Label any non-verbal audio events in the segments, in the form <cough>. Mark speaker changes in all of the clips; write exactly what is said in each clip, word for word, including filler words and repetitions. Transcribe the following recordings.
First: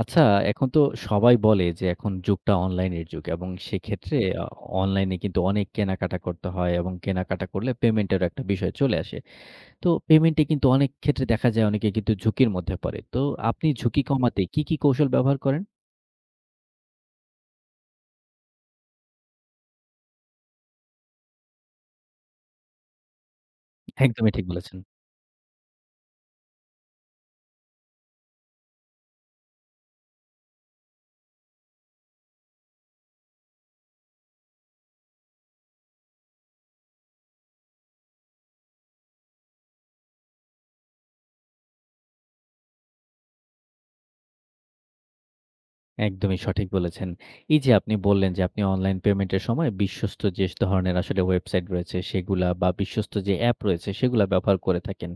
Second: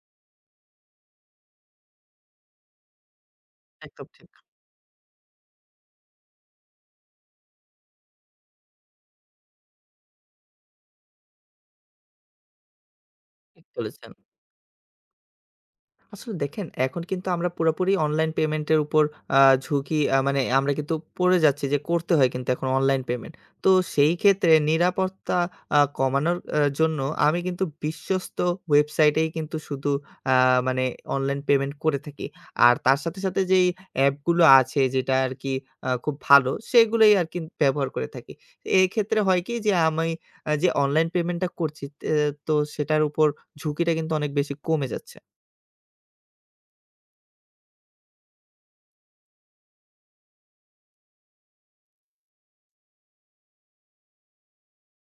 Speaker 1: আচ্ছা, এখন তো সবাই বলে যে এখন যুগটা অনলাইনের যুগ এবং
Speaker 2: একদম
Speaker 1: সেক্ষেত্রে
Speaker 2: ঠিক,
Speaker 1: আ অনলাইনে কিন্তু অনেক কেনাকাটা করতে হয় এবং কেনাকাটা করলে পেমেন্টেরও একটা বিষয় চলে আসে। তো পেমেন্টে কিন্তু অনেক ক্ষেত্রে দেখা যায় অনেকে কিন্তু ঝুঁকির মধ্যে পড়ে। তো
Speaker 2: ঠিক
Speaker 1: আপনি ঝুঁকি
Speaker 2: বলেছেন।
Speaker 1: কমাতে কি, কি কৌশল ব্যবহার করেন?
Speaker 2: আসলে দেখেন, এখন কিন্তু আমরা পুরাপুরি অনলাইন পেমেন্টের উপর আ ঝুঁকি আ মানে আমরা কিন্তু পড়ে যাচ্ছি যে করতে হয় কিন্তু এখন অনলাইন পেমেন্ট। তো সেই
Speaker 1: একদমই ঠিক
Speaker 2: ক্ষেত্রে
Speaker 1: বলেছেন।
Speaker 2: নিরাপত্তা আ কমানোর আ জন্য আমি কিন্তু বিশ্বস্ত ওয়েবসাইটেই কিন্তু শুধু আ মানে অনলাইন পেমেন্ট করে থাকি। আর তার সাথে, সাথে যেই অ্যাপগুলো আছে যেটা আরকি আ খুব ভালো সেগুলোই আরকি ব্যবহার করে থাকি। এক্ষেত্রে হয় কি যে আমি আ যে অনলাইন পেমেন্টটা করছি তে তো সেটার উপর ঝুঁকিটা কিন্তু অনেক বেশি কমে যাচ্ছে।
Speaker 1: একদমই সঠিক বলেছেন। এই যে আপনি বললেন যে আপনি অনলাইন পেমেন্টের সময় বিশ্বস্ত যে ধরনের আসলে ওয়েবসাইট রয়েছে সেগুলা বা বিশ্বস্ত যে অ্যাপ রয়েছে সেগুলা ব্যবহার করে থাকেন।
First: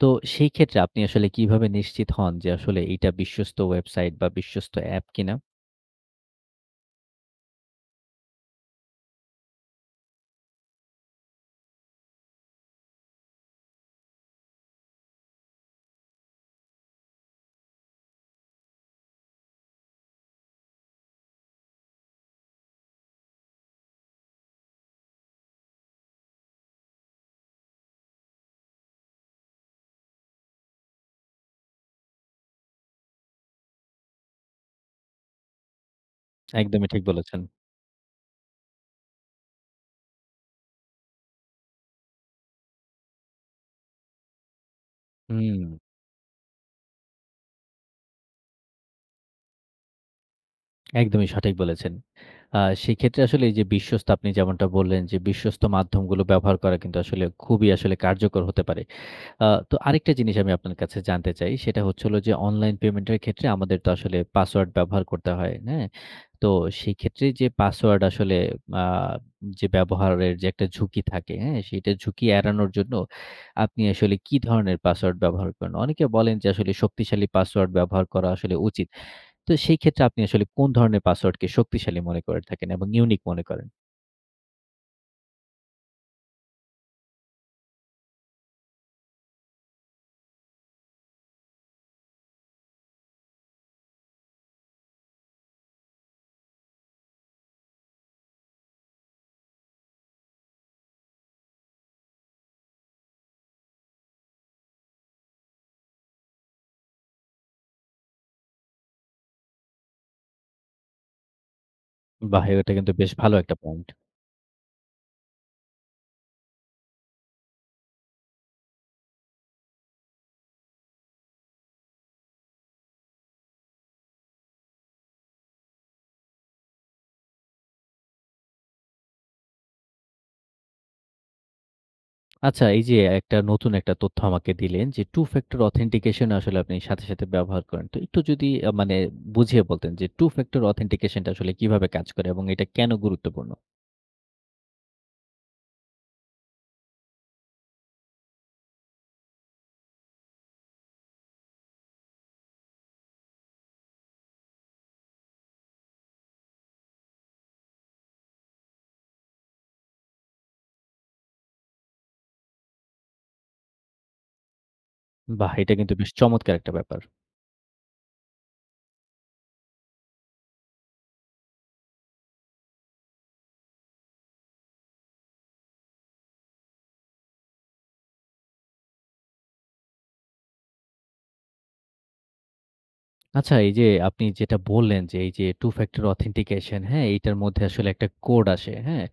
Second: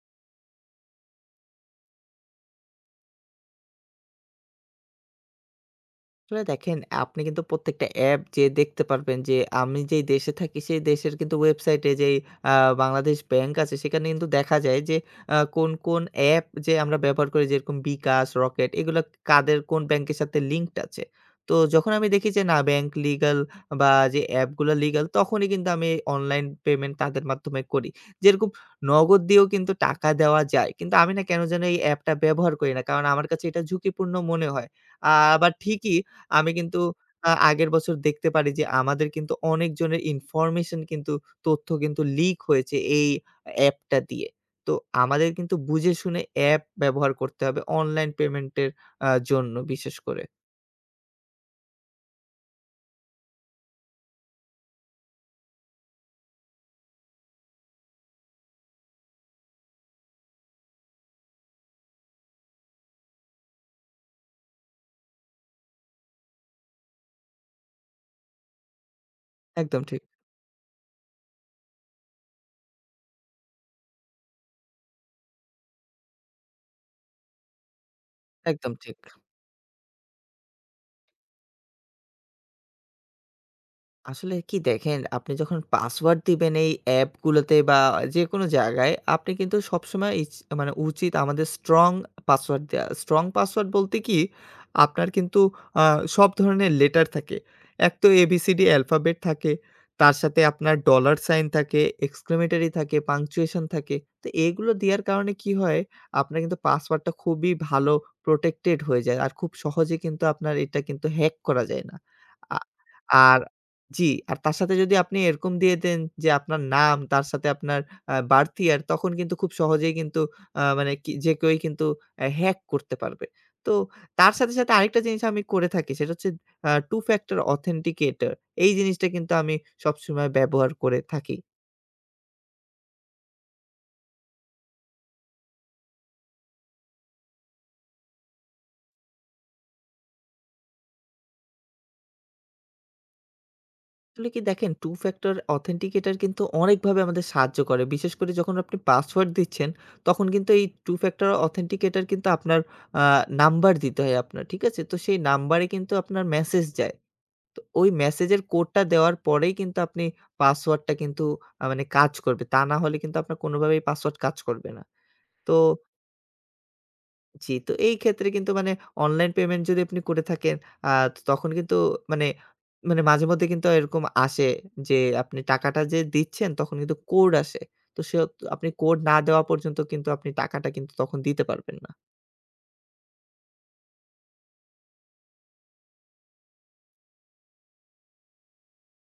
Speaker 1: তো সেই ক্ষেত্রে আপনি আসলে কিভাবে নিশ্চিত হন যে আসলে এইটা বিশ্বস্ত ওয়েবসাইট বা বিশ্বস্ত অ্যাপ কিনা?
Speaker 2: আসলে দেখেন আপনি কিন্তু প্রত্যেকটা অ্যাপ যেয়ে দেখতে পারবেন যে আমি যেই দেশে থাকি সেই দেশের কিন্তু ওয়েবসাইটে যেই আ বাংলাদেশ ব্যাংক আছে সেখানে কিন্তু দেখা যায় যে আ কোন, কোন অ্যাপ যে আমরা ব্যবহার করি যেরকম বিকাশ, রকেট এগুলা কাদের কোন ব্যাংকের সাথে লিঙ্কড আছে। তো যখন আমি দেখি যে না ব্যাংক লিগ্যাল বা যে অ্যাপগুলা লিগ্যাল তখনই কিন্তু আমি অনলাইন পেমেন্ট তাদের মাধ্যমে করি। যেরকম নগদ দিয়েও কিন্তু টাকা দেওয়া যায়। কিন্তু আমি না কেন যেন এই অ্যাপটা ব্যবহার করি না। কারণ আমার কাছে এটা ঝুঁকিপূর্ণ মনে হয়। আ আবার ঠিকই আমি কিন্তু
Speaker 1: একদমই ঠিক
Speaker 2: আ
Speaker 1: বলেছেন।
Speaker 2: আগের বছর দেখতে পারি যে আমাদের কিন্তু অনেকজনের ইনফরমেশন কিন্তু তথ্য কিন্তু লিক হয়েছে এই অ্যাপটা দিয়ে। তো আমাদের কিন্তু
Speaker 1: হুম,
Speaker 2: বুঝে শুনে অ্যাপ ব্যবহার করতে হবে অনলাইন পেমেন্টের আ জন্য বিশেষ করে।
Speaker 1: একদমই সঠিক বলেছেন। আ সেক্ষেত্রে আসলে এই যে বিশ্বস্ত আপনি যেমনটা বললেন যে বিশ্বস্ত মাধ্যমগুলো ব্যবহার করা কিন্তু আসলে খুবই আসলে কার্যকর হতে পারে। আ তো আরেকটা জিনিস আমি আপনার কাছে জানতে চাই সেটা হচ্ছে হলো যে অনলাইন পেমেন্টের ক্ষেত্রে আমাদের তো আসলে পাসওয়ার্ড ব্যবহার করতে হয়, হ্যাঁ? তো সেই ক্ষেত্রে যে পাসওয়ার্ড আসলে আ যে
Speaker 2: একদম ঠিক,
Speaker 1: ব্যবহারের যে একটা ঝুঁকি থাকে, হ্যাঁ? সেইটা ঝুঁকি এড়ানোর জন্য আপনি আসলে কি ধরনের পাসওয়ার্ড ব্যবহার করেন? অনেকে বলেন যে আসলে শক্তিশালী পাসওয়ার্ড ব্যবহার করা আসলে
Speaker 2: একদম
Speaker 1: উচিত।
Speaker 2: ঠিক।
Speaker 1: তো সেই ক্ষেত্রে আপনি আসলে কোন ধরনের পাসওয়ার্ডকে শক্তিশালী মনে করে থাকেন এবং ইউনিক মনে করেন?
Speaker 2: আসলে কি দেখেন, আপনি যখন পাসওয়ার্ড দিবেন এই অ্যাপগুলোতে বা যেকোনো জায়গায়, আপনি কিন্তু সবসময় ইচ মানে উচিত আমাদের স্ট্রং পাসওয়ার্ড দেয়া। স্ট্রং পাসওয়ার্ড বলতে কি, আপনার কিন্তু আ সব ধরনের লেটার থাকে। এক তো এবিসিডি অ্যালফাবেট থাকে, তার সাথে আপনার ডলার সাইন থাকে, এক্সক্লেমেটরি থাকে, পাংচুয়েশন থাকে। তো এগুলো দেওয়ার কারণে কি হয়, আপনার কিন্তু পাসওয়ার্ডটা খুবই ভালো প্রটেক্টেড হয়ে যায়। আর খুব সহজে কিন্তু আপনার এটা কিন্তু হ্যাক করা যায় না।
Speaker 1: বাহ!
Speaker 2: আ
Speaker 1: এটা কিন্তু বেশ ভালো
Speaker 2: আর
Speaker 1: একটা পয়েন্ট।
Speaker 2: জি, আর তার সাথে যদি আপনি এরকম দিয়ে দেন যে আপনার নাম, তার সাথে আপনার আ birth year তখন কিন্তু খুব সহজেই কিন্তু আ মানে কি যে কেউই কিন্তু অ্যা হ্যাক করতে পারবে। তো তার সাথে, সাথে আরেকটা জিনিস আমি করে থাকি সেটা হচ্ছে আ টু factor authenticator এই জিনিসটা কিন্তু আমি সবসময় ব্যবহার করে থাকি।
Speaker 1: আচ্ছা, এই যে একটা নতুন একটা তথ্য আমাকে দিলেন যে, Two Factor Authentication আসলে আপনি সাথে, সাথে ব্যবহার করেন। তো একটু যদি আ মানে বুঝিয়ে বলতেন যে, Two Factor Authentication টা আসলে কিভাবে কাজ করে এবং এটা কেন গুরুত্বপূর্ণ?
Speaker 2: আসলে কি দেখেন, টু ফ্যাক্টর অথেন্টিকেটর কিন্তু অনেকভাবে আমাদের সাহায্য করে। বিশেষ করে যখন আপনি পাসওয়ার্ড দিচ্ছেন, তখন কিন্তু এই টু ফ্যাক্টর অথেন্টিকেটর কিন্তু আপনার আ নাম্বার দিতে হয় আপনার, ঠিক আছে? তো সেই নাম্বারে কিন্তু আপনার মেসেজ যায়। তো ওই মেসেজের কোডটা দেওয়ার পরেই কিন্তু আপনি পাসওয়ার্ডটা কিন্তু আ মানে কাজ করবে। তা না হলে কিন্তু আপনার কোনোভাবেই পাসওয়ার্ড কাজ করবে না।
Speaker 1: বাহ!
Speaker 2: তো
Speaker 1: এটা কিন্তু বেশ চমৎকার একটা ব্যাপার।
Speaker 2: জি, তো এই ক্ষেত্রে কিন্তু মানে অনলাইন পেমেন্ট যদি আপনি করে থাকেন, আ তখন কিন্তু মানে মানে মাঝে মধ্যে কিন্তু এরকম আসে যে আপনি টাকাটা যে দিচ্ছেন তখন কিন্তু কোড আসে। তো সে আপনি কোড না দেওয়া পর্যন্ত কিন্তু আপনি টাকাটা কিন্তু তখন দিতে পারবেন না।
Speaker 1: আচ্ছা, এই যে আপনি যেটা বললেন যে, এই যে Two Factor Authentication, হ্যাঁ? এইটার মধ্যে আসলে একটা কোড আসে, হ্যাঁ?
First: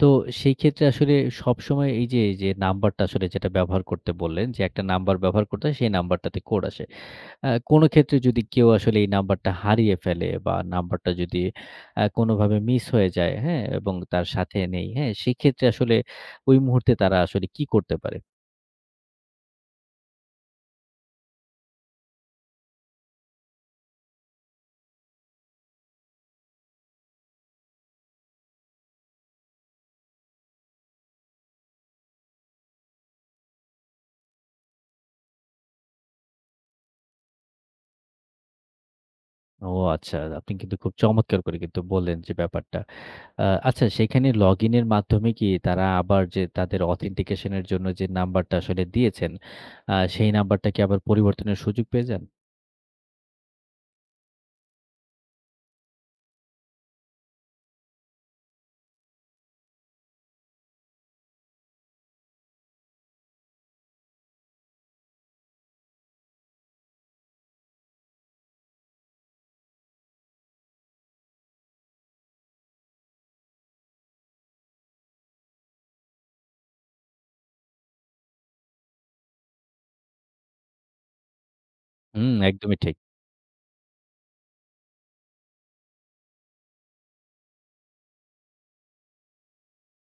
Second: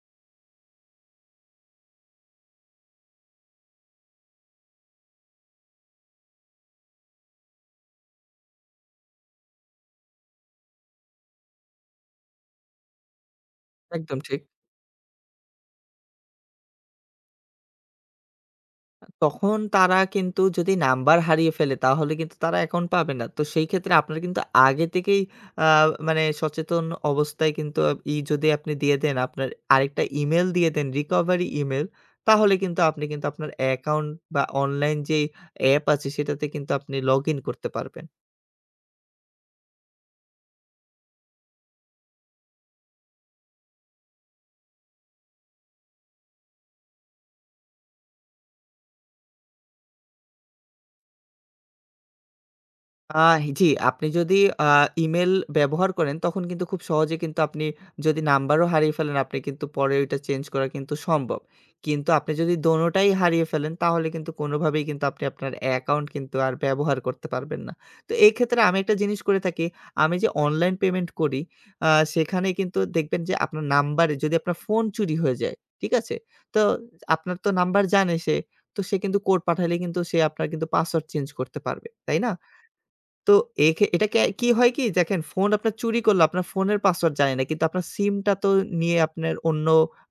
Speaker 1: তো সেই ক্ষেত্রে আসলে সবসময় এই যে, এই যে নাম্বারটা আসলে যেটা ব্যবহার করতে বললেন যে, একটা নাম্বার ব্যবহার করতে হয়, সেই নাম্বারটাতে কোড আসে। আ কোনো ক্ষেত্রে যদি কেউ আসলে এই নাম্বারটা হারিয়ে ফেলে বা নাম্বারটা যদি আ কোনোভাবে মিস হয়ে যায়, হ্যাঁ? এবং
Speaker 2: একদম
Speaker 1: তার
Speaker 2: ঠিক।
Speaker 1: সাথে নেই, হ্যাঁ? সেক্ষেত্রে আসলে ওই মুহূর্তে তারা আসলে কি করতে পারে?
Speaker 2: তখন তারা কিন্তু যদি নাম্বার হারিয়ে ফেলে তাহলে কিন্তু তারা অ্যাকাউন্ট পাবে না। তো সেই ক্ষেত্রে আপনার কিন্তু আগে থেকেই আ মানে সচেতন অবস্থায় কিন্তু আপ- ই যদি আপনি দিয়ে দেন, আপনার আরেকটা ইমেইল দিয়ে দেন রিকভারি ইমেইল, তাহলে কিন্তু আপনি কিন্তু আপনার অ্যাকাউন্ট বা অনলাইন যেই অ্যাপ আছে সেটাতে কিন্তু আপনি লগ ইন করতে পারবেন।
Speaker 1: ও আচ্ছা, আপনি কিন্তু খুব চমৎকার করে কিন্তু বললেন যে ব্যাপারটা। আ আচ্ছা সেখানে লগইন এর মাধ্যমে কি তারা আবার যে তাদের অথেন্টিকেশন এর জন্য যে নাম্বারটা আসলে দিয়েছেন, আ সেই নাম্বারটা কি আবার পরিবর্তনের সুযোগ পেয়ে যান?
Speaker 2: আহ জি, আপনি যদি আ ইমেইল ব্যবহার করেন তখন কিন্তু খুব সহজে কিন্তু আপনি যদি নাম্বারও হারিয়ে ফেলেন আপনি কিন্তু পরে ওইটা চেঞ্জ করা কিন্তু সম্ভব। কিন্তু আপনি যদি দোনোটাই হারিয়ে ফেলেন তাহলে কিন্তু কোনোভাবেই কিন্তু আপনি আপনার অ্যাকাউন্ট কিন্তু আর ব্যবহার করতে পারবেন না। তো এই ক্ষেত্রে আমি একটা জিনিস করে থাকি, আমি যে অনলাইন পেমেন্ট করি আ সেখানে কিন্তু দেখবেন যে আপনার নাম্বারে যদি আপনার ফোন চুরি হয়ে যায়, ঠিক আছে? তো আপনার তো নাম্বার জানে সে। তো সে কিন্তু কোড পাঠালে কিন্তু সে আপনার কিন্তু পাসওয়ার্ড চেঞ্জ করতে পারবে, তাই
Speaker 1: হুম,
Speaker 2: না?
Speaker 1: একদমই ঠিক,
Speaker 2: তো এখে এটা কে কি হয় কি দেখেন ফোন আপনার চুরি করল, আপনার ফোনের পাসওয়ার্ড জানে না। কিন্তু আপনার সিমটা তো নিয়ে আপনার অন্য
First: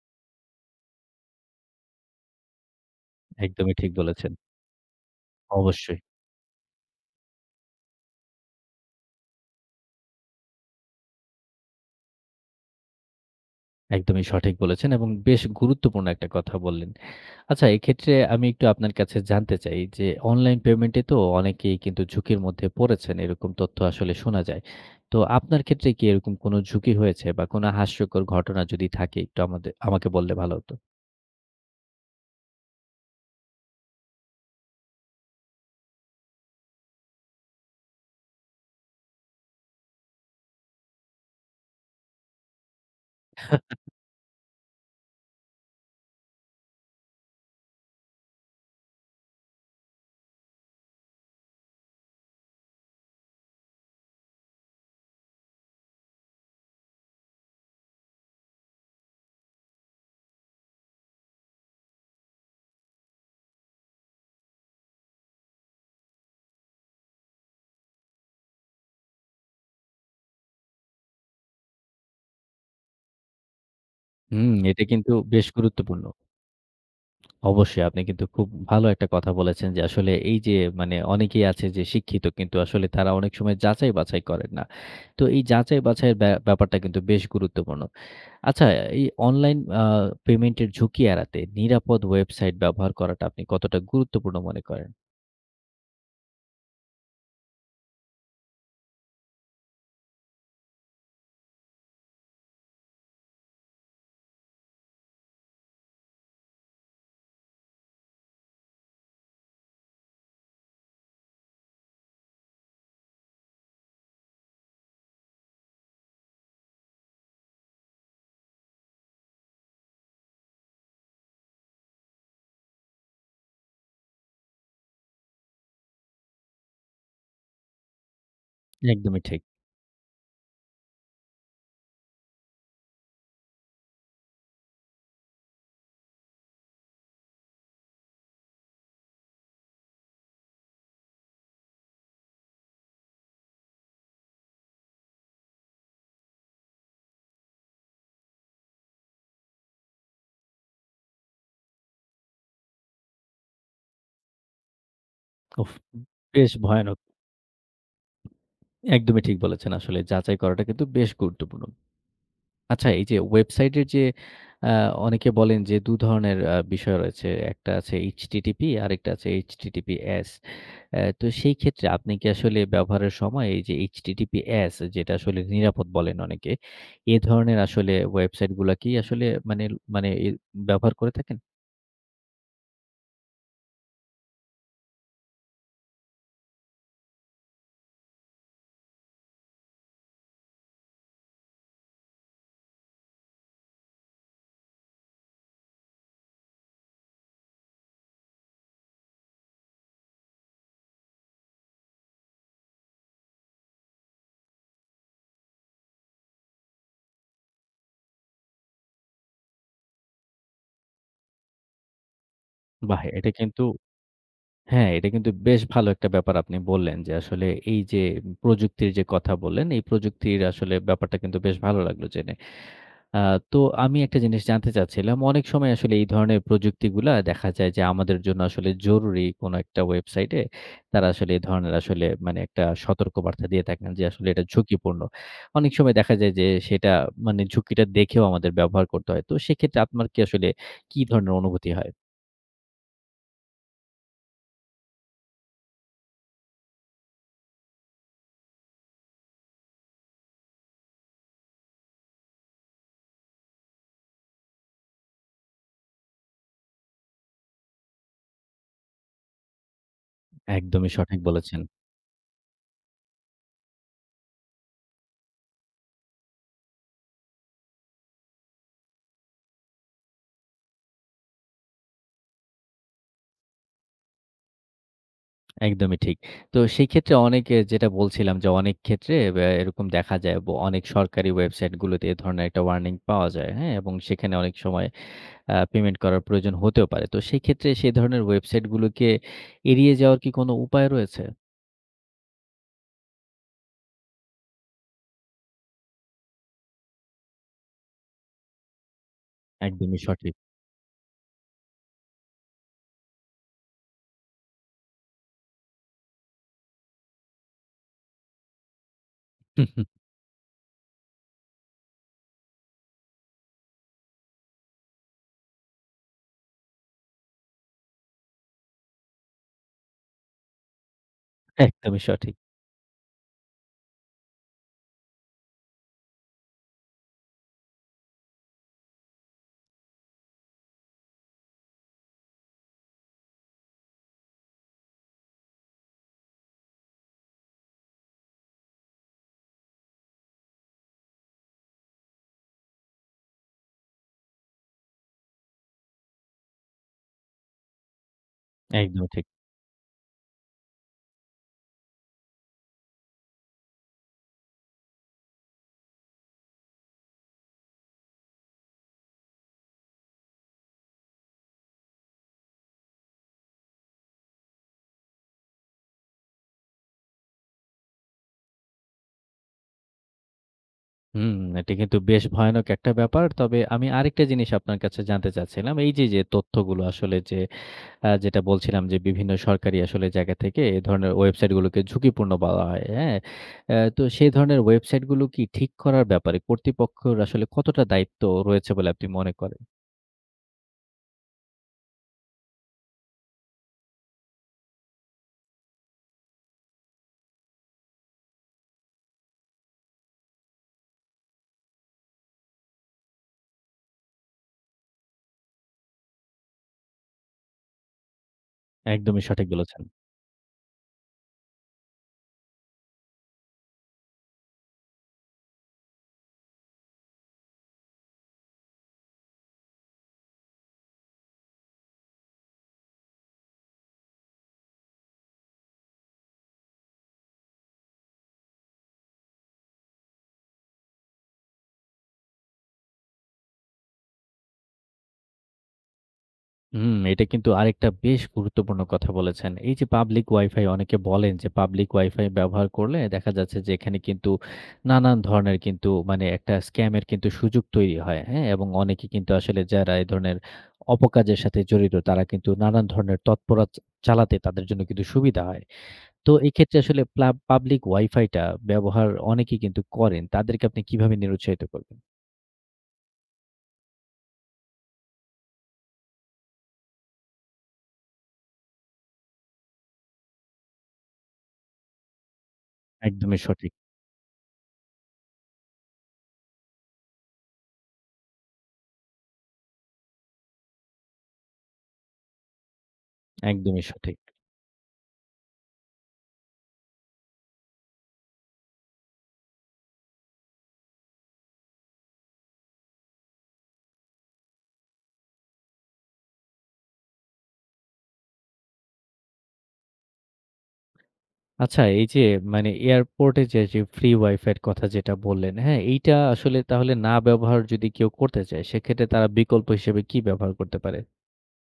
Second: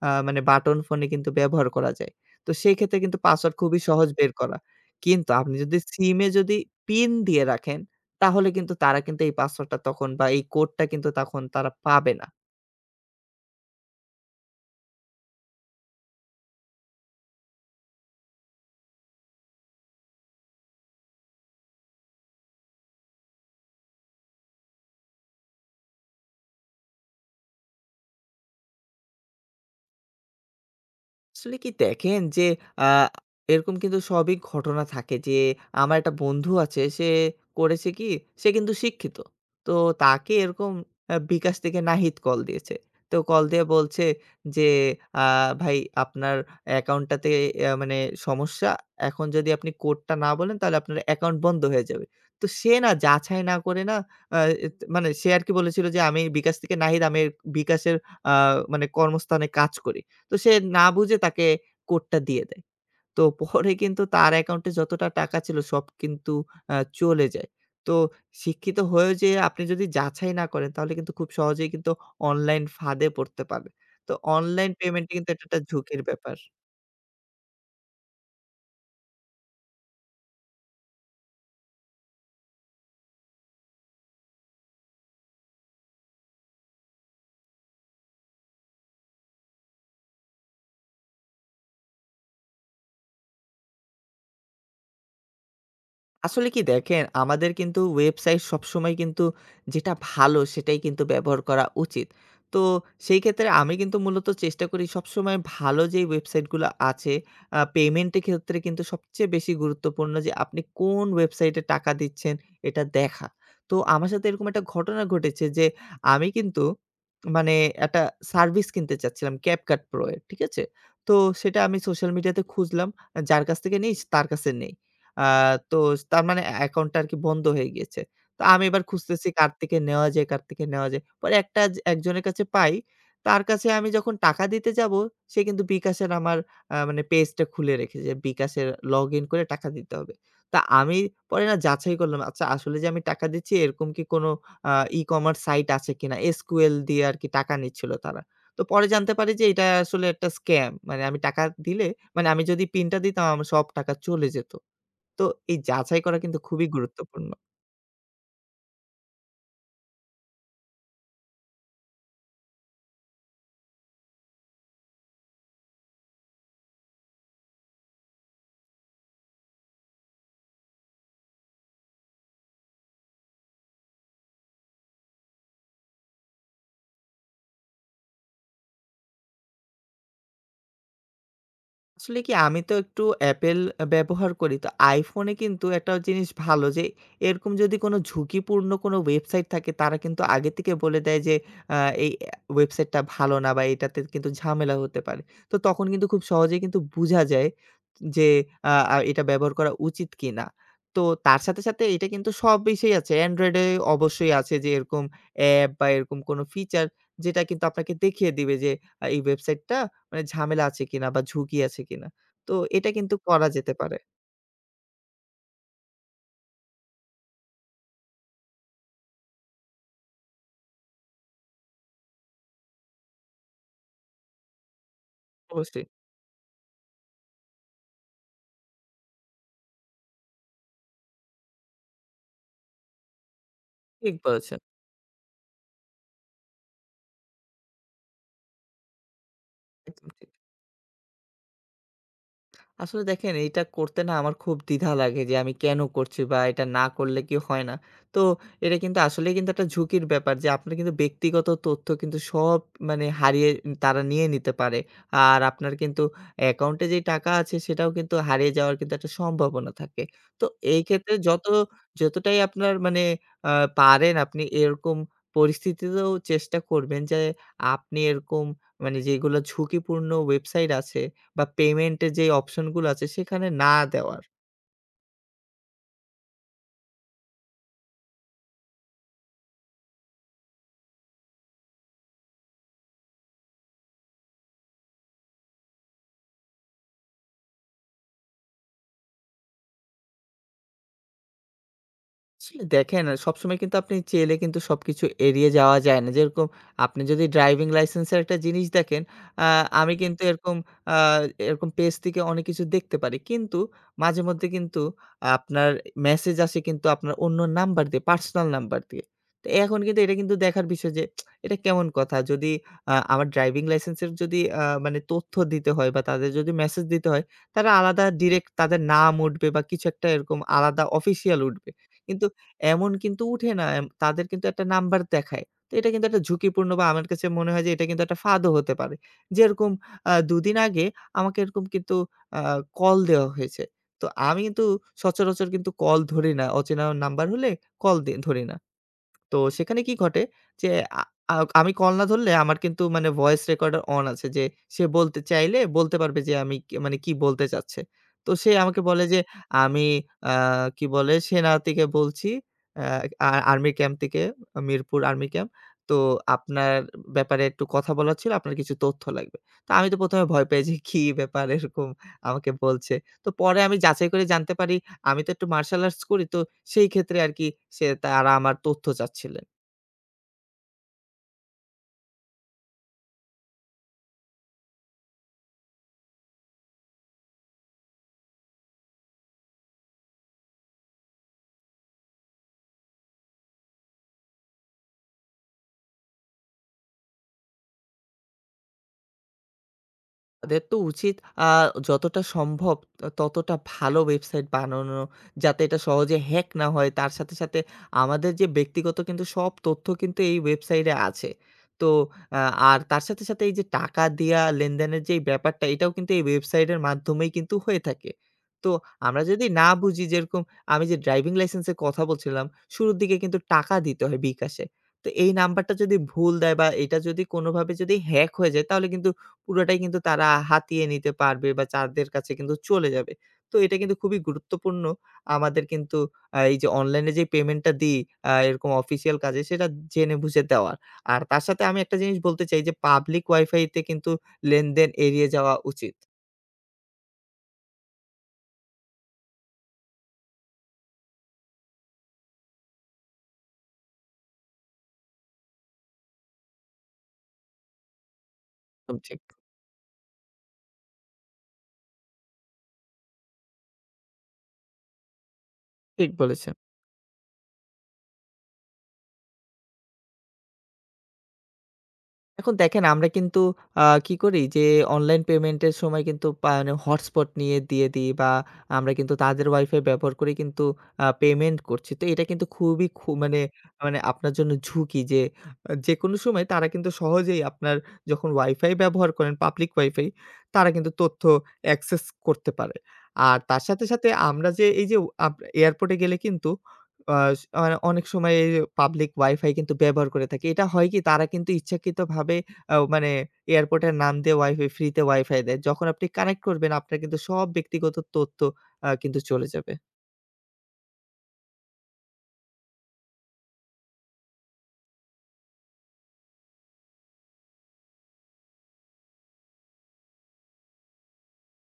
Speaker 2: আ মানে বাটন ফোনে কিন্তু ব্যবহার করা যায়। তো সেই ক্ষেত্রে কিন্তু পাসওয়ার্ড
Speaker 1: একদমই
Speaker 2: খুবই
Speaker 1: ঠিক
Speaker 2: সহজ
Speaker 1: বলেছেন।
Speaker 2: বের করা। কিন্তু আপনি যদি
Speaker 1: অবশ্যই।
Speaker 2: সিমে যদি পিন দিয়ে রাখেন, তাহলে কিন্তু তারা কিন্তু এই পাসওয়ার্ডটা তখন বা এই কোডটা কিন্তু তখন তারা পাবে না।
Speaker 1: একদমই সঠিক বলেছেন এবং বেশ গুরুত্বপূর্ণ একটা কথা বললেন। আচ্ছা এক্ষেত্রে আমি একটু আপনার কাছে জানতে চাই যে অনলাইন পেমেন্টে তো অনেকেই কিন্তু ঝুঁকির মধ্যে পড়েছেন। এরকম তথ্য আসলে শোনা যায়। তো আপনার ক্ষেত্রে কি এরকম কোনো ঝুঁকি হয়েছে বা কোনো হাস্যকর ঘটনা যদি থাকে একটু আমাদে আমাকে বললে ভালো হতো।
Speaker 2: আসলে কি দেখেন যে আ এরকম কিন্তু সবই ঘটনা থাকে যে আমার একটা বন্ধু আছে সে করেছে কি সে কিন্তু শিক্ষিত। তো তাকে এরকম আ বিকাশ থেকে নাহিদ কল দিয়েছে। তো কল দিয়ে বলছে যে আ "ভাই আপনার অ্যাকাউন্টটাতে আ মানে সমস্যা। এখন যদি আপনি কোডটা না বলেন তাহলে আপনার অ্যাকাউন্ট বন্ধ হয়ে যাবে।" তো সে না যাচাই না করে না আ এত মানে সে আরকি বলেছিল যে আমি বিকাশ থেকে নাহিদ আমি বিকাশের আ মানে কর্মস্থানে কাজ করি। তো সে না বুঝে তাকে কোডটা দিয়ে দেয়। তো পরে কিন্তু তার অ্যাকাউন্টে যতটা টাকা ছিল সব কিন্তু আ চলে যায়। তো শিক্ষিত হয়েও যে আপনি যদি যাচাই না করেন তাহলে কিন্তু খুব সহজেই কিন্তু অনলাইন ফাঁদে পড়তে পারেন। তো
Speaker 1: হুম,
Speaker 2: অনলাইন
Speaker 1: এটা
Speaker 2: পেমেন্ট
Speaker 1: কিন্তু
Speaker 2: কিন্তু এটা
Speaker 1: বেশ
Speaker 2: একটা ঝুঁকির
Speaker 1: গুরুত্বপূর্ণ।
Speaker 2: ব্যাপার।
Speaker 1: অবশ্যই আপনি কিন্তু খুব ভালো একটা কথা বলেছেন যে আসলে এই যে মানে অনেকেই আছে যে শিক্ষিত কিন্তু আসলে তারা অনেক সময় যাচাই বাছাই করেন না। তো এই যাচাই বাছাইয়ের ব্যা ব্যাপারটা কিন্তু বেশ গুরুত্বপূর্ণ। আচ্ছা, এই অনলাইন আ পেমেন্টের ঝুঁকি এড়াতে নিরাপদ ওয়েবসাইট ব্যবহার করাটা আপনি কতটা গুরুত্বপূর্ণ মনে করেন?
Speaker 2: আসলে কি দেখেন, আমাদের কিন্তু ওয়েবসাইট সবসময় কিন্তু যেটা ভালো সেটাই কিন্তু ব্যবহার করা উচিত। তো সেই ক্ষেত্রে আমি কিন্তু মূলত চেষ্টা করি সবসময় ভালো যেই ওয়েবসাইটগুলো আছে, আ পেমেন্টের ক্ষেত্রে কিন্তু সবচেয়ে বেশি গুরুত্বপূর্ণ যে আপনি কোন ওয়েবসাইটে টাকা দিচ্ছেন এটা দেখা। তো আমার সাথে এরকম একটা ঘটনা ঘটেছে যে আমি কিন্তু মানে একটা সার্ভিস কিনতে চাচ্ছিলাম CapCut Pro এর। ঠিক আছে? তো সেটা আমি সোশ্যাল মিডিয়াতে খুঁজলাম। যার কাছ থেকে নিই তার কাছে নেই। আ তো তার মানে অ্যা অ্যাকাউন্টটা আরকি বন্ধ হয়ে গিয়েছে। তো আমি এবার
Speaker 1: একদমই
Speaker 2: খুঁজতেছি
Speaker 1: ঠিক।
Speaker 2: কার থেকে নেওয়া যায়, কার থেকে নেওয়া যায়। পরে একটা জ একজনের কাছে পাই। তার কাছে আমি যখন টাকা দিতে যাবো, সে কিন্তু বিকাশের আমার আ মানে পেজটা খুলে রেখেছে। বিকাশের লগইন করে টাকা দিতে হবে। তা আমি পরে না যাচাই করলাম, আচ্ছা আসলে যে আমি টাকা দিচ্ছি এরকম কি কোনো আ ই-কমার্স সাইট আছে কিনা? এস কিউ এল দিয়ে আরকি টাকা নিচ্ছিল তারা। তো পরে জানতে পারি যে এটা আসলে একটা স্ক্যাম। মানে আমি টাকা দিলে মানে আমি যদি পিনটা দিতাম আমার সব টাকা চলে যেত। তো এই
Speaker 1: উফ!
Speaker 2: যাচাই করা কিন্তু
Speaker 1: বেশ
Speaker 2: খুবই
Speaker 1: ভয়ানক।
Speaker 2: গুরুত্বপূর্ণ।
Speaker 1: একদমই ঠিক বলেছেন আসলে। যাচাই করাটা কিন্তু বেশ গুরুত্বপূর্ণ। আচ্ছা এই যে ওয়েবসাইটের যে আ অনেকে বলেন যে দুই ধরনের আ বিষয় রয়েছে। একটা আছে এইচ টি টি পি আরেকটা আছে H T T P S. অ্যা তো সেই ক্ষেত্রে আপনি কি আসলে ব্যবহারের সময় এই যে H T T P S যেটা আসলে নিরাপদ বলেন অনেকে, এ ধরনের আসলে ওয়েবসাইট গুলা কি আসলে মানে মানে এ ব্যবহার করে থাকেন?
Speaker 2: আসলে কি আমি তো একটু Apple আ ব্যবহার করি। তো iPhone এ কিন্তু একটা জিনিস ভালো যে এরকম যদি কোনো ঝুঁকিপূর্ণ কোনো ওয়েবসাইট থাকে তারা কিন্তু আগে থেকে বলে দেয় যে আ এই অ্যা ওয়েবসাইটটা ভালো না বা এটাতে কিন্তু ঝামেলা হতে পারে। তো তখন কিন্তু খুব সহজেই কিন্তু বুঝা যায় যে আ আ এটা ব্যবহার করা উচিত কিনা? তো তার সাথে, সাথে এটা কিন্তু সব বিষেই আছে। Android এ অবশ্যই আছে যে এরকম অ্যাপ বা এরকম কোনো ফিচার যেটা কিন্তু আপনাকে দেখিয়ে দিবে যে আ এই ওয়েবসাইটটা মানে ঝামেলা আছে কিনা বা ঝুঁকি আছে কিনা? তো এটা
Speaker 1: বাহ!
Speaker 2: কিন্তু
Speaker 1: এটা
Speaker 2: করা
Speaker 1: কিন্তু
Speaker 2: যেতে পারে।
Speaker 1: হ্যাঁ, এটা কিন্তু বেশ ভালো একটা ব্যাপার আপনি বললেন যে আসলে এই যে প্রযুক্তির যে কথা বললেন, এই প্রযুক্তির আসলে ব্যাপারটা কিন্তু বেশ ভালো লাগলো জেনে। আ তো আমি একটা জিনিস জানতে চাচ্ছিলাম। অনেক সময়
Speaker 2: অবশ্যই
Speaker 1: আসলে এই ধরনের প্রযুক্তিগুলা দেখা যায় যে আমাদের জন্য আসলে জরুরি কোনো একটা ওয়েবসাইটে তারা আসলে এ ধরনের আসলে মানে একটা সতর্কবার্তা দিয়ে থাকেন যে
Speaker 2: ঠিক
Speaker 1: আসলে এটা
Speaker 2: বলেছেন।
Speaker 1: ঝুঁকিপূর্ণ। অনেক সময় দেখা যায় যে সেটা মানে ঝুঁকিটা দেখেও আমাদের ব্যবহার করতে হয়। তো সেক্ষেত্রে আপনার
Speaker 2: একদম
Speaker 1: কি
Speaker 2: ঠিক।
Speaker 1: আসলে কি ধরনের অনুভূতি হয়?
Speaker 2: আসলে দেখেন এইটা করতে না আমার খুব দ্বিধা লাগে যে আমি কেন করছি বা এটা না করলে কি হয় না। তো এটা কিন্তু আসলেই কিন্তু একটা ঝুঁকির ব্যাপার যে আপনার কিন্তু ব্যক্তিগত তথ্য কিন্তু সব মানে হারিয়ে তারা নিয়ে নিতে পারে। আর আপনার কিন্তু অ্যাকাউন্টে যেই টাকা আছে সেটাও কিন্তু হারিয়ে যাওয়ার কিন্তু একটা সম্ভাবনা থাকে। তো এই
Speaker 1: একদমই
Speaker 2: ক্ষেত্রে
Speaker 1: সঠিক
Speaker 2: যত
Speaker 1: বলেছেন।
Speaker 2: যতটাই আপনার মানে আ পারেন আপনি এরকম পরিস্থিতিতেও চেষ্টা করবেন যে আপনি এরকম মানে যেগুলো ঝুঁকিপূর্ণ ওয়েবসাইট আছে বা পেমেন্ট এর যেই অপশন গুলো আছে সেখানে না দেওয়ার।
Speaker 1: একদমই ঠিক। তো সেক্ষেত্রে অনেকে যেটা বলছিলাম যে অনেক ক্ষেত্রে ব্যা এরকম দেখা যায় ব অনেক সরকারি ওয়েবসাইটগুলোতে এ ধরনের একটা ওয়ার্নিং পাওয়া যায়, হ্যাঁ? এবং সেখানে অনেক সময় আ পেমেন্ট করার প্রয়োজন হতেও পারে। তো সেক্ষেত্রে সে ধরনের ওয়েবসাইটগুলোকে এড়িয়ে যাওয়ার কি কোনো উপায় রয়েছে?
Speaker 2: আসলে দেখেন সবসময় কিন্তু আপনি চেলে কিন্তু সবকিছু এড়িয়ে যাওয়া যায় না। যেরকম আপনি যদি ড্রাইভিং লাইসেন্সের একটা জিনিস দেখেন, আ আমি
Speaker 1: একদমই
Speaker 2: কিন্তু
Speaker 1: সঠিক।
Speaker 2: এরকম আ এরকম পেজ থেকে অনেক কিছু দেখতে পারি। কিন্তু মাঝেমধ্যে কিন্তু আপনার মেসেজ আসে কিন্তু আপনার অন্য নাম্বার দিয়ে, পার্সোনাল নাম্বার দিয়ে। তো এখন কিন্তু
Speaker 1: <laughs>
Speaker 2: এটা কিন্তু দেখার বিষয় যে এটা কেমন কথা? যদি আ আমার ড্রাইভিং লাইসেন্সের যদি আ মানে তথ্য দিতে হয় বা তাদের যদি মেসেজ দিতে হয়, তারা আলাদা ডিরেক্ট তাদের নাম উঠবে বা কিছু একটা এরকম আলাদা অফিসিয়াল উঠবে।
Speaker 1: একদমই
Speaker 2: কিন্তু
Speaker 1: সঠিক।
Speaker 2: এমন কিন্তু উঠে না। এম তাদের কিন্তু একটা নাম্বার দেখায়। তো এটা কিন্তু একটা ঝুঁকিপূর্ণ বা আমার কাছে মনে হয় যে এটা কিন্তু একটা ফাঁদও হতে পারে। যেরকম আ দুই দিন আগে আমাকে এরকম কিন্তু আ কল দেওয়া হয়েছে। তো আমি কিন্তু সচরাচর কিন্তু কল ধরি না। অচেনা নাম্বার হলে কল দি ধরি না। তো সেখানে কি ঘটে যে আ আ আমি কল না ধরলে আমার কিন্তু মানে ভয়েস রেকর্ডার অন আছে যে সে বলতে চাইলে বলতে পারবে যে আমি কি মানে কি বলতে চাচ্ছে। তো সে আমাকে বলে
Speaker 1: একদমই
Speaker 2: যে
Speaker 1: ঠিক।
Speaker 2: আমি আ কি বলে সেনা থেকে বলছি আ আ আর্মি ক্যাম্প থেকে মিরপুর আর্মি ক্যাম্প। তো আপনার ব্যাপারে একটু কথা বলার ছিল, আপনার কিছু তথ্য লাগবে। তো আমি তো প্রথম এ ভয় পেয়েছি কি ব্যাপার এরকম আমাকে বলছে। তো পরে আমি যাচাই করে জানতে পারি আমি তো একটু মার্শাল আর্টস করি। তো সেই ক্ষেত্রে আরকি সে তারা আমার তথ্য চাচ্ছিলেন।
Speaker 1: হুম, এটা কিন্তু বেশ ভয়ানক একটা ব্যাপার। তবে আমি আরেকটা জিনিস আপনার কাছে জানতে চাচ্ছিলাম। এই যে, যে তথ্যগুলো আসলে যে আ যেটা বলছিলাম যে বিভিন্ন সরকারি আসলে জায়গা থেকে এ ধরনের ওয়েবসাইটগুলোকে ঝুঁকিপূর্ণ বলা হয়, হ্যাঁ? আ তো সেই ধরনের ওয়েবসাইটগুলো কি ঠিক করার ব্যাপারে কর্তৃপক্ষের আসলে কতটা দায়িত্ব রয়েছে বলে আপনি মনে করেন?
Speaker 2: তাদের তো উচিত আ যতটা সম্ভব ত ততটা ভালো ওয়েবসাইট বানানো, যাতে এটা সহজে হ্যাক না হয়। তার সাথে, সাথে আমাদের যে ব্যক্তিগত কিন্তু সব তথ্য কিন্তু এই ওয়েবসাইটে আছে। তো আ আর তার সাথে, সাথে এই যে টাকা দিয়া লেনদেনের যেই ব্যাপারটা, এটাও কিন্তু এই ওয়েবসাইটের মাধ্যমেই কিন্তু হয়ে থাকে। তো আমরা
Speaker 1: একদমই
Speaker 2: যদি
Speaker 1: সঠিক
Speaker 2: না
Speaker 1: বলেছেন।
Speaker 2: বুঝি যেরকম আমি যে ড্রাইভিং লাইসেন্স এর কথা বলছিলাম, শুরুর দিকে কিন্তু টাকা দিতে হয় বিকাশে। তো এই নাম্বারটা যদি ভুল দেয় বা এটা যদি কোনোভাবে যদি হ্যাক হয়ে যায়, তাহলে কিন্তু পুরোটাই কিন্তু তারা হাতিয়ে নিতে পারবে বা তাদের কাছে কিন্তু চলে যাবে। তো এটা কিন্তু খুবই গুরুত্বপূর্ণ আমাদের কিন্তু আ এই যে অনলাইনে যে পেমেন্টটা দিই আ এরকম অফিসিয়াল কাজে সেটা জেনে বুঝে দেওয়ার। আর তার সাথে আমি একটা জিনিস বলতে চাই যে পাবলিক ওয়াইফাইতে কিন্তু লেনদেন এড়িয়ে যাওয়া উচিত।
Speaker 1: হুম, এটা কিন্তু আরেকটা বেশ গুরুত্বপূর্ণ কথা বলেছেন। এই যে পাবলিক ওয়াইফাই অনেকে বলেন যে পাবলিক ওয়াইফাই ব্যবহার করলে দেখা যাচ্ছে যে এখানে কিন্তু নানান ধরনের কিন্তু মানে একটা স্ক্যামের কিন্তু সুযোগ তৈরি হয়। হ্যাঁ? এবং
Speaker 2: একদম
Speaker 1: অনেকে
Speaker 2: ঠিক,
Speaker 1: কিন্তু আসলে যারা এই ধরনের অপকাজের সাথে জড়িত তারা কিন্তু নানান ধরনের তৎপরতা চালাতে তাদের জন্য কিন্তু সুবিধা হয়।
Speaker 2: ঠিক
Speaker 1: তো
Speaker 2: বলেছেন।
Speaker 1: এক্ষেত্রে আসলে প্লা পাবলিক ওয়াইফাইটা ব্যবহার অনেকেই কিন্তু করেন। তাদেরকে আপনি কিভাবে নিরুৎসাহিত করবেন?
Speaker 2: এখন দেখেন আমরা কিন্তু আ কি করি যে অনলাইন পেমেন্টের সময় কিন্তু পা মানে হটস্পট নিয়ে দিয়ে দিই বা আমরা কিন্তু তাদের ওয়াইফাই ব্যবহার করে কিন্তু আ পেমেন্ট করছি। তো এটা কিন্তু খুবই খু
Speaker 1: একদমই
Speaker 2: মানে,
Speaker 1: সঠিক,
Speaker 2: মানে আপনার জন্য ঝুঁকি যে আ যেকোনো সময় তারা কিন্তু সহজেই আপনার যখন ওয়াইফাই ব্যবহার করেন পাবলিক ওয়াইফাই তারা কিন্তু তথ্য অ্যাক্সেস করতে পারে। আর তার
Speaker 1: একদমই
Speaker 2: সাথে, সাথে
Speaker 1: সঠিক।
Speaker 2: আমরা যে এই যে আপ এয়ারপোর্টে গেলে কিন্তু আ মানে অনেক সময় এই পাবলিক ওয়াইফাই কিন্তু ব্যবহার করে থাকি। এটা হয় কি তারা কিন্তু ইচ্ছাকৃতভাবে আ মানে এয়ারপোর্টের নাম দিয়ে ওয়াইফাই ফ্রিতে ওয়াইফাই দেয়। যখন আপনি কানেক্ট করবেন আপনার কিন্তু সব ব্যক্তিগত তথ্য আ কিন্তু চলে যাবে।
Speaker 1: আচ্ছা এই যে মানে এয়ারপোর্টে যে যে ফ্রি ওয়াইফাই এর কথা যেটা বললেন, হ্যাঁ? এইটা আসলে তাহলে না ব্যবহার যদি কেউ করতে চায়, সেক্ষেত্রে তারা বিকল্প হিসেবে কি ব্যবহার করতে পারে?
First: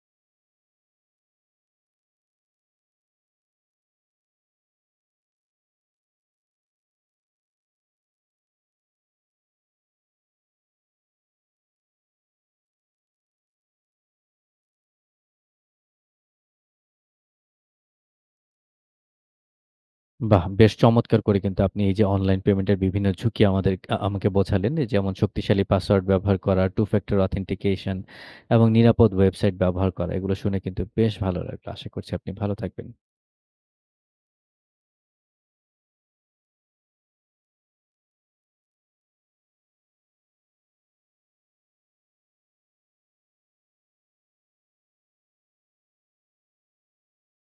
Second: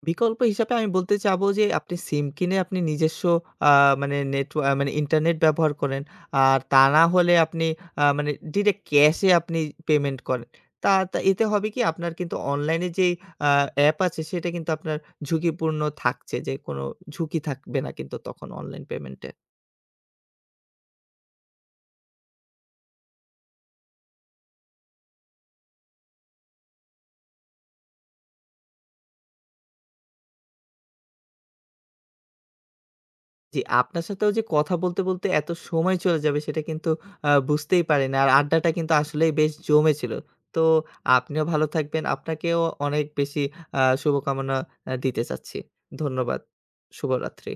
Speaker 2: বিকল্প হিসাবে আমি বলতে চাবো যে আপনি সিম কিনে আপনি নিজস্ব আ মানে নেটওয়া মানে ইন্টারনেট ব্যবহার করেন। আর তা না হলে আপনি আ মানে ডিরেক্ট ক্যাশে আপনি পেমেন্ট করেন। তা তা এতে হবে কি আপনার কিন্তু অনলাইনে যেই আ অ্যাপ আছে সেটা কিন্তু আপনার ঝুঁকিপূর্ণ থাকছে যে কোনো ঝুঁকি থাকবে না কিন্তু তখন অনলাইন পেমেন্টে।
Speaker 1: বাহ! বেশ চমৎকার করে কিন্তু আপনি এই যে অনলাইন পেমেন্টের বিভিন্ন ঝুঁকি আমাদের আ আমাকে বোঝালেন। এই যেমন শক্তিশালী পাসওয়ার্ড ব্যবহার করা, টু ফ্যাক্টর অথেন্টিকেশন এবং নিরাপদ ওয়েবসাইট ব্যবহার করা। এগুলো শুনে কিন্তু বেশ ভালো লাগলো। আশা করছি আপনি ভালো থাকবেন।
Speaker 2: জি, আপনার সাথেও যে কথা বলতে, বলতে এত সময় চলে যাবে সেটা কিন্তু আ বুঝতেই পারি না। আর আড্ডাটা কিন্তু আসলেই বেশ জমেছিল। তো আপনিও ভালো থাকবেন। আপনাকেও অনেক বেশি আ শুভকামনা আ দিতে চাচ্ছি। ধন্যবাদ। শুভরাত্রি।